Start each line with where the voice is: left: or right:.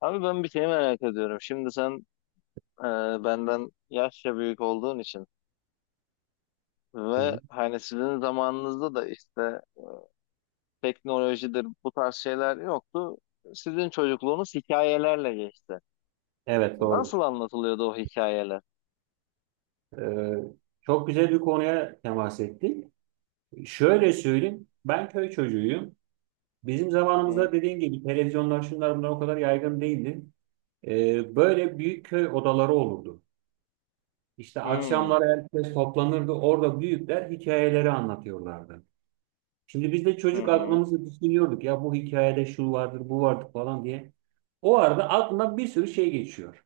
left: Abi ben bir şey merak ediyorum. Şimdi sen e, benden yaşça büyük olduğun için
right: Hı
left: ve
right: hı.
left: hani sizin zamanınızda da işte teknolojidir bu tarz şeyler yoktu. Sizin çocukluğunuz hikayelerle geçti.
right: Evet,
left: Nasıl
right: doğrudur.
left: anlatılıyordu o hikayeler?
right: Ee, Çok güzel bir konuya temas ettik. Şöyle söyleyeyim, ben köy çocuğuyum. Bizim
left: Hı hı.
right: zamanımızda dediğim gibi televizyonlar şunlar bunlar o kadar yaygın değildi. Böyle büyük köy odaları olurdu. İşte
left: Hmm.
right: akşamlar herkes toplanırdı. Orada büyükler hikayeleri anlatıyorlardı. Şimdi biz de
left: Hı
right: çocuk
left: hı.
right: aklımızı düşünüyorduk. Ya bu hikayede şu vardır, bu vardır falan diye. O arada aklına bir sürü şey geçiyor.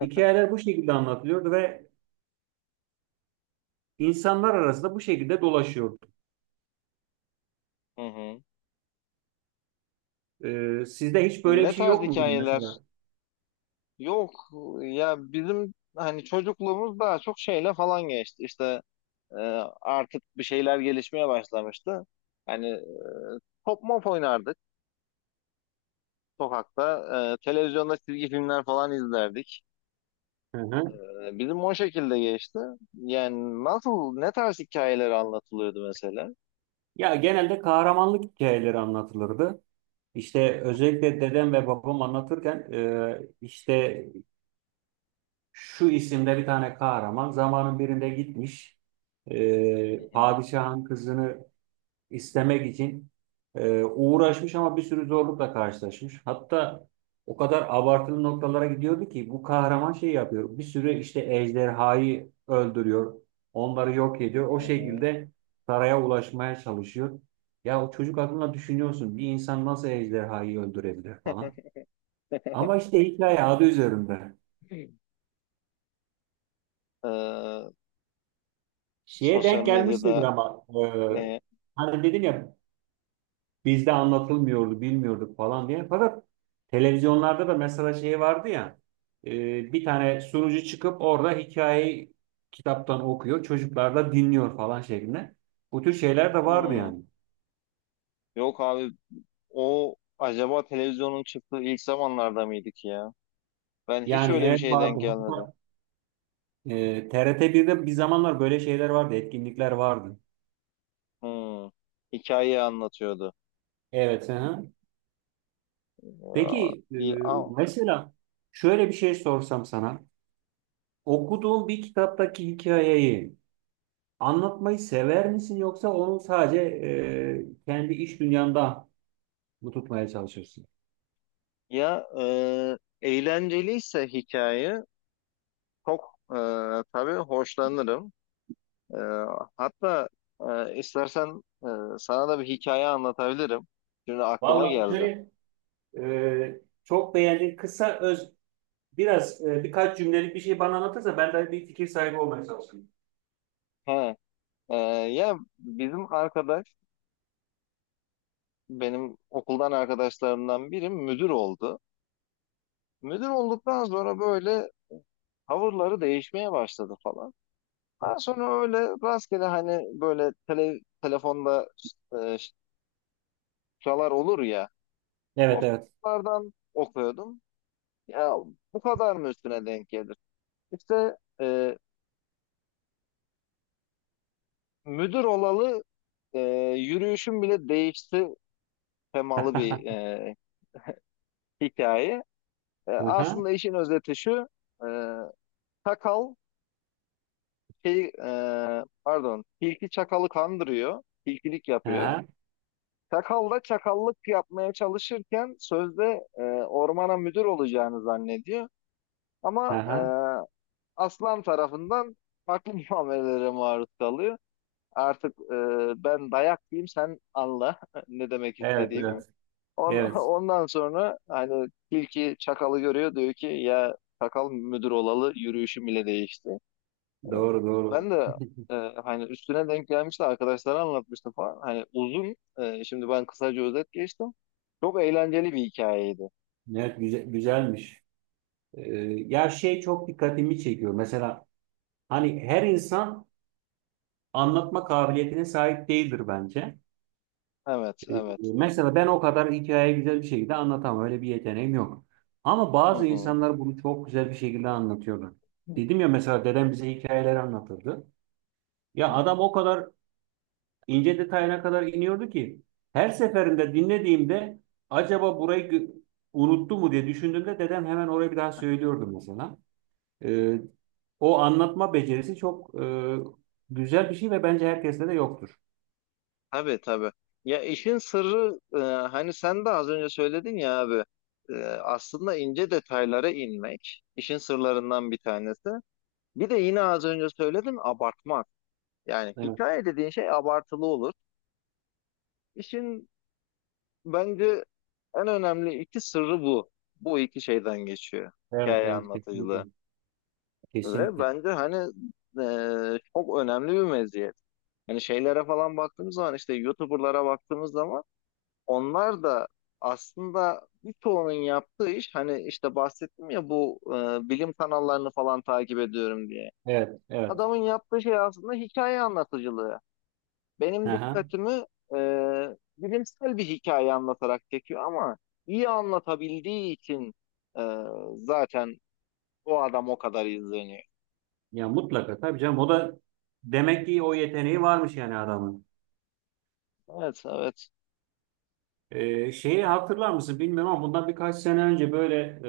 right: Hikayeler bu şekilde anlatılıyordu ve insanlar arasında bu şekilde dolaşıyordu.
left: Hı hı.
right: Sizde hiç böyle bir
left: Ne
right: şey
left: tarz
right: yok muydu
left: hikayeler?
right: mesela?
left: Yok ya, bizim hani çocukluğumuz daha çok şeyle falan geçti. İşte E, artık bir şeyler gelişmeye başlamıştı. Hani top mop oynardık sokakta. Televizyonda çizgi filmler falan izlerdik.
right: Hı hı.
left: Bizim o şekilde geçti. Yani nasıl, ne tarz hikayeler anlatılıyordu mesela?
right: Ya genelde kahramanlık hikayeleri anlatılırdı. İşte özellikle dedem ve babam anlatırken işte şu isimde bir tane kahraman zamanın birinde gitmiş,
left: Hı hı,
right: padişahın kızını istemek için uğraşmış ama bir sürü zorlukla karşılaşmış. Hatta o kadar abartılı noktalara gidiyordu ki bu kahraman şey yapıyor. Bir sürü işte ejderhayı öldürüyor. Onları yok ediyor. O
left: hı hı.
right: şekilde saraya ulaşmaya çalışıyor. Ya o çocuk aklına düşünüyorsun, bir insan nasıl ejderhayı öldürebilir falan. Ama işte hikaye adı üzerinde.
left: Ee,
right: Şeye
left: sosyal
right: denk gelmişsindir
left: medyada
right: ama
left: ne?
right: hani dedim ya bizde anlatılmıyordu, bilmiyorduk falan diye. Fakat televizyonlarda da mesela şey vardı ya, bir tane sunucu çıkıp orada hikayeyi kitaptan okuyor, çocuklar da dinliyor falan şeklinde. Bu tür şeyler de vardı
left: Hmm,
right: yani.
left: yok abi, o acaba televizyonun çıktığı ilk zamanlarda mıydık ya? Ben hiç
right: Yani
left: öyle bir
right: evet
left: şeye denk
right: vardı.
left: gelmedim.
right: Hatta TRT1'de bir zamanlar böyle şeyler vardı, etkinlikler vardı.
left: Hmm, hikayeyi anlatıyordu.
right: Evet. Hı hı.
left: Ya,
right: Peki
left: iyi,
right: mesela şöyle bir şey sorsam sana. Okuduğun bir kitaptaki hikayeyi anlatmayı sever misin, yoksa onu sadece kendi iş dünyanda mı tutmaya çalışırsın?
left: ya eğlenceliyse hikaye çok, e, tabii hoşlanırım. E, Hatta istersen sana da bir hikaye anlatabilirim. Şimdi aklıma
right: Vallahi
left: geldi.
right: şöyle, çok beğendiğin kısa öz, biraz birkaç cümlelik bir şey bana anlatırsa ben de bir fikir sahibi olmaya çalışayım.
left: He, e, ya bizim arkadaş, benim okuldan arkadaşlarımdan biri müdür oldu. Müdür olduktan sonra böyle tavırları değişmeye başladı falan. Daha sonra öyle rastgele hani böyle tele, telefonda e, şalar olur ya. O
right: Evet, evet.
left: kitaplardan okuyordum. Ya bu kadar mı üstüne denk gelir? İşte müdür olalı e, yürüyüşüm bile değişti temalı bir hikaye.
right: Aha,
left: Aslında işin özeti şu. E, Çakal şey, e, pardon, tilki çakalı kandırıyor. Tilkilik yapıyor.
right: aha,
left: Çakal da çakallık yapmaya çalışırken sözde ormana müdür olacağını zannediyor. Ama e,
right: aha.
left: aslan tarafından farklı muamelelere maruz kalıyor. Artık ben dayak diyeyim sen anla ne demek
right: Evet,
left: istediğimi.
right: evet. Evet.
left: Ondan sonra hani tilki çakalı görüyor, diyor ki ya çakal müdür olalı yürüyüşüm bile değişti.
right: Doğru, doğru.
left: Ben de e, hani üstüne denk gelmişti, arkadaşlara anlatmıştım falan. Hani uzun, şimdi ben kısaca özet geçtim. Çok eğlenceli bir hikayeydi.
right: Evet, güzel, güzelmiş. E, Ya şey çok dikkatimi çekiyor. Mesela hani her insan anlatma kabiliyetine sahip değildir bence.
left: Evet, evet.
right: Mesela ben o kadar hikayeyi güzel bir şekilde anlatamam. Öyle bir yeteneğim yok. Ama
left: Hı
right: bazı
left: hı.
right: insanlar bunu çok güzel bir şekilde anlatıyorlar. Dedim ya, mesela dedem bize hikayeleri anlatırdı. Ya
left: Hı.
right: adam o kadar ince detayına kadar iniyordu ki her seferinde dinlediğimde acaba burayı unuttu mu diye düşündüğümde dedem hemen orayı bir daha söylüyordu mesela. E, O anlatma becerisi çok güzel bir şey ve bence herkeste de yoktur.
left: Tabii, tabii. Ya işin sırrı, hani sen de az önce söyledin ya abi, aslında ince detaylara inmek işin sırlarından bir tanesi. Bir de yine az önce söyledim, abartmak. Yani
right: Evet,
left: hikaye dediğin şey abartılı olur. İşin bence en önemli iki sırrı bu. Bu iki şeyden geçiyor
right: evet,
left: hikaye
right: evet, kesinlikle.
left: anlatıcılığı. Ve
right: Kesinlikle.
left: bence hani çok önemli bir meziyet. Hani şeylere falan baktığımız zaman, işte YouTuber'lara baktığımız zaman, onlar da aslında birçoğunun yaptığı iş hani, işte bahsettim ya bu bilim kanallarını falan takip ediyorum diye.
right: Evet, evet.
left: Adamın yaptığı şey aslında hikaye anlatıcılığı. Benim
right: Aha.
left: dikkatimi e, bilimsel bir hikaye anlatarak çekiyor, ama iyi anlatabildiği için e, zaten o adam o kadar izleniyor.
right: Ya mutlaka tabii canım, o da demek ki o yeteneği varmış yani adamın.
left: Evet, evet.
right: Şeyi hatırlar mısın bilmiyorum ama bundan birkaç sene önce böyle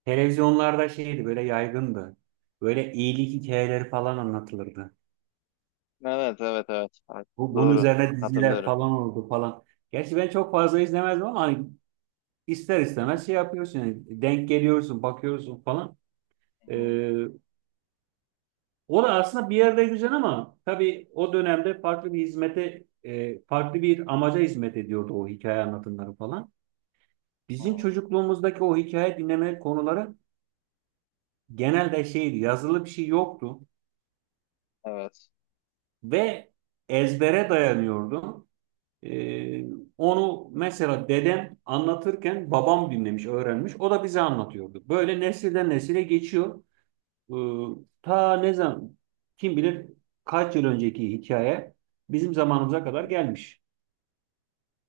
right: televizyonlarda şeydi, böyle yaygındı. Böyle iyilik hikayeleri falan anlatılırdı.
left: Evet, evet, evet. Evet.
right: Bunun
left: Doğru.
right: üzerine diziler
left: Hatırlıyorum.
right: falan oldu falan. Gerçi ben çok fazla izlemezdim ama hani ister istemez şey yapıyorsun yani, denk geliyorsun, bakıyorsun falan.
left: Hı hı,
right: Ee, O da aslında bir yerde güzel ama tabii o dönemde farklı bir hizmete, farklı bir amaca hizmet ediyordu o hikaye anlatımları falan.
left: hı hı.
right: Bizim çocukluğumuzdaki o hikaye dinleme konuları genelde şeydi, yazılı bir şey yoktu
left: Evet.
right: ve ezbere dayanıyordu. E, Onu mesela dedem anlatırken babam dinlemiş, öğrenmiş, o da bize anlatıyordu. Böyle nesilden nesile geçiyor. Iı, Ta ne zaman, kim bilir kaç yıl önceki hikaye bizim zamanımıza
left: Hı
right: kadar
left: hı.
right: gelmiş.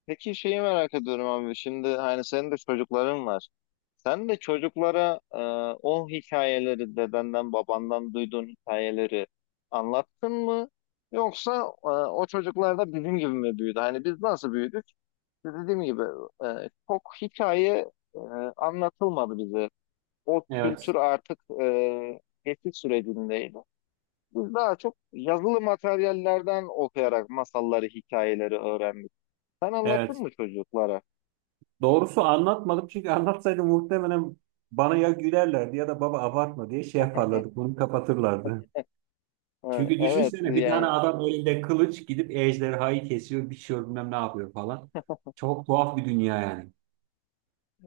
left: Peki şeyi merak ediyorum abi. Şimdi hani senin de çocukların var. Sen de çocuklara o hikayeleri, dedenden babandan duyduğun hikayeleri anlattın mı? Yoksa o çocuklar da bizim gibi mi büyüdü? Hani biz nasıl büyüdük? Dediğim gibi, çok hikaye anlatılmadı bize. O kültür
right: Evet.
left: artık geçiş sürecindeydi. Biz daha çok yazılı materyallerden okuyarak masalları, hikayeleri öğrendik. Sen anlattın
right: Evet.
left: mı çocuklara?
right: Doğrusu anlatmadım, çünkü anlatsaydım muhtemelen bana ya gülerlerdi ya da baba abartma diye şey yaparlardı. Bunu kapatırlardı.
left: Ha,
right: Çünkü
left: evet,
right: düşünsene, bir tane
left: yani
right: adam elinde kılıç gidip ejderhayı kesiyor, biçiyor, bilmem ne yapıyor falan. Çok tuhaf bir dünya yani.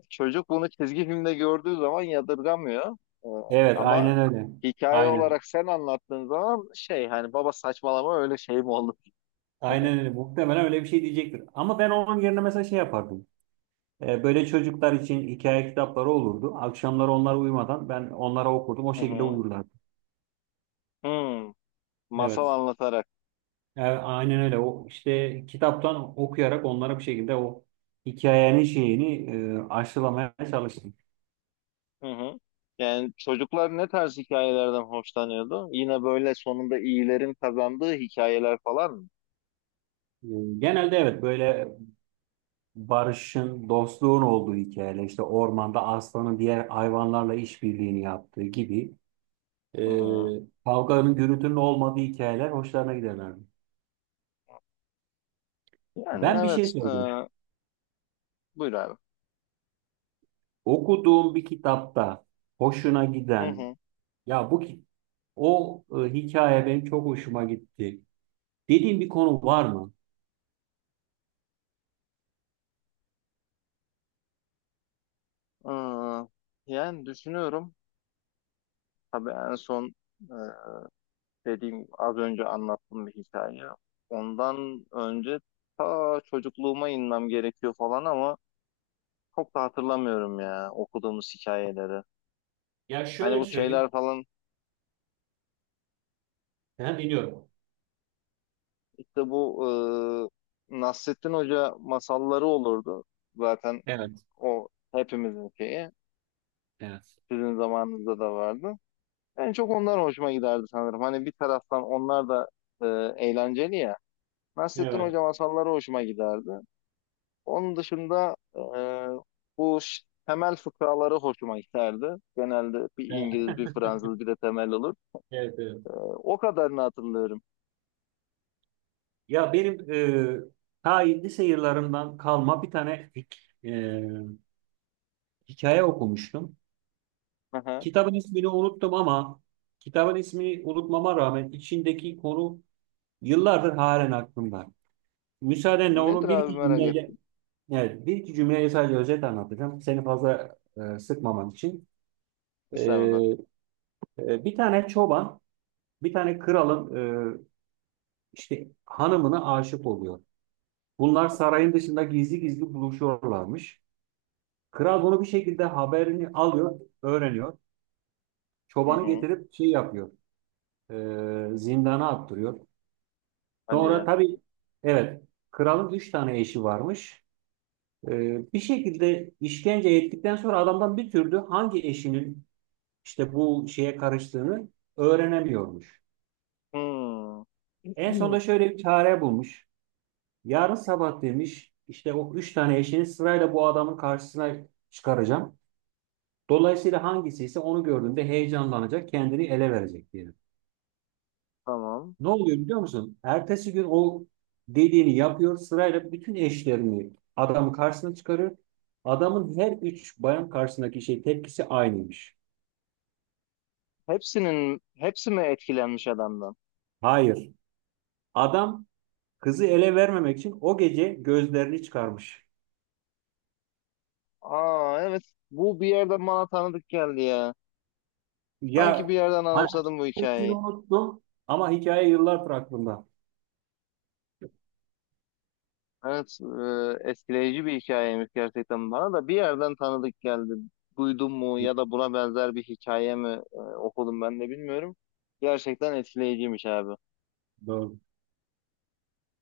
left: çocuk bunu çizgi filmde gördüğü zaman yadırgamıyor. Ee,
right: Evet,
left: Ama
right: aynen öyle.
left: hikaye
right: Aynen.
left: olarak sen anlattığın zaman, şey, hani baba saçmalama, öyle şey mi olur?
right: Aynen öyle. Muhtemelen öyle bir şey diyecektir. Ama ben onun yerine mesela şey yapardım. Böyle çocuklar için hikaye kitapları olurdu. Akşamları onlar uyumadan ben onlara okurdum. O
left: Hı
right: şekilde
left: hı.
right: uyurlardı.
left: Hmm, masal
right: Evet.
left: anlatarak.
right: Aynen öyle. O işte kitaptan okuyarak onlara bir şekilde o hikayenin şeyini aşılamaya çalıştım.
left: Hı hı. Yani çocuklar ne tarz hikayelerden hoşlanıyordu? Yine böyle sonunda iyilerin kazandığı hikayeler falan mı?
right: E, Genelde evet, böyle barışın, dostluğun olduğu hikayeler, işte ormanda aslanın diğer hayvanlarla işbirliğini yaptığı gibi,
left: Hı hı.
right: e, kavganın, gürültünün olmadığı hikayeler hoşlarına giderlerdi.
left: Yani
right: Ben bir şey
left: evet.
right: söyleyeceğim.
left: Buyur abi.
right: Okuduğum bir kitapta hoşuna
left: Hı
right: giden,
left: hı.
right: ya bu ki- o hikaye benim çok hoşuma gitti, dediğin bir konu var mı?
left: Yani düşünüyorum. Tabii en son, e, dediğim, az önce anlattığım bir hikaye. Ondan önce ta çocukluğuma inmem gerekiyor falan, ama çok da hatırlamıyorum ya okuduğumuz hikayeleri.
right: Ya
left: Hani
right: şöyle
left: bu
right: söyleyeyim.
left: şeyler falan,
right: Ben dinliyorum.
left: işte bu Nasrettin Hoca masalları olurdu. Zaten
right: Evet.
left: o hepimizin şeyi.
right: Evet.
left: Sizin zamanınızda da vardı. En çok onlar hoşuma giderdi sanırım. Hani bir taraftan onlar da e, eğlenceli ya. Nasrettin
right: Evet,
left: Hoca masalları hoşuma giderdi. Onun dışında bu temel fıkraları hoşuma giderdi. Genelde bir
right: evet,
left: İngiliz, bir Fransız, bir de temel olur.
right: evet, evet.
left: O kadarını hatırlıyorum.
right: Ya benim e, ta lise yıllarından kalma bir tane e, hikaye okumuştum.
left: Hı hı.
right: Kitabın ismini unuttum ama kitabın ismini unutmama rağmen içindeki konu yıllardır halen aklımda. Müsaadenle onu
left: Nedir
right: bir
left: abi,
right: iki
left: merak
right: cümleyle.
left: ettim.
right: Evet, bir iki cümleyi sadece özet anlatacağım. Seni fazla sıkmaman için.
left: Mesela.
right: E, Bir tane çoban, bir tane kralın e, işte hanımına aşık oluyor. Bunlar sarayın dışında gizli gizli buluşuyorlarmış. Kral bunu bir şekilde haberini alıyor, öğreniyor.
left: Hı
right: Çobanı
left: hı.
right: getirip şey yapıyor, zindana attırıyor.
left: Hadi
right: Sonra
left: ya.
right: tabii, evet, kralın 3 tane eşi varmış. Bir şekilde işkence ettikten sonra adamdan bir türlü hangi eşinin işte bu şeye karıştığını öğrenemiyormuş.
left: Hmm.
right: En sonunda
left: Hmm.
right: şöyle bir çare bulmuş. Yarın sabah demiş, işte o 3 tane eşini sırayla bu adamın karşısına çıkaracağım. Dolayısıyla hangisi ise onu gördüğünde heyecanlanacak, kendini ele verecek diyelim.
left: Tamam.
right: Ne oluyor biliyor musun? Ertesi gün o dediğini yapıyor. Sırayla bütün eşlerini adamın karşısına çıkarıyor. Adamın her 3 bayan karşısındaki şey tepkisi aynıymış.
left: Hepsinin hepsi mi etkilenmiş adamdan?
right: Hayır. Adam kızı ele vermemek için o gece gözlerini çıkarmış.
left: Aa, evet. Bu bir yerden bana tanıdık geldi ya.
right: Ya
left: Sanki bir yerden
right: hangi,
left: anımsadım bu
right: ismini
left: hikayeyi.
right: unuttum ama hikaye yıllardır aklımda.
left: Evet, etkileyici bir hikayeymiş gerçekten, bana da bir yerden tanıdık geldi. Duydum mu ya da buna benzer bir hikaye mi okudum ben de bilmiyorum. Gerçekten etkileyiciymiş abi.
right: Doğru.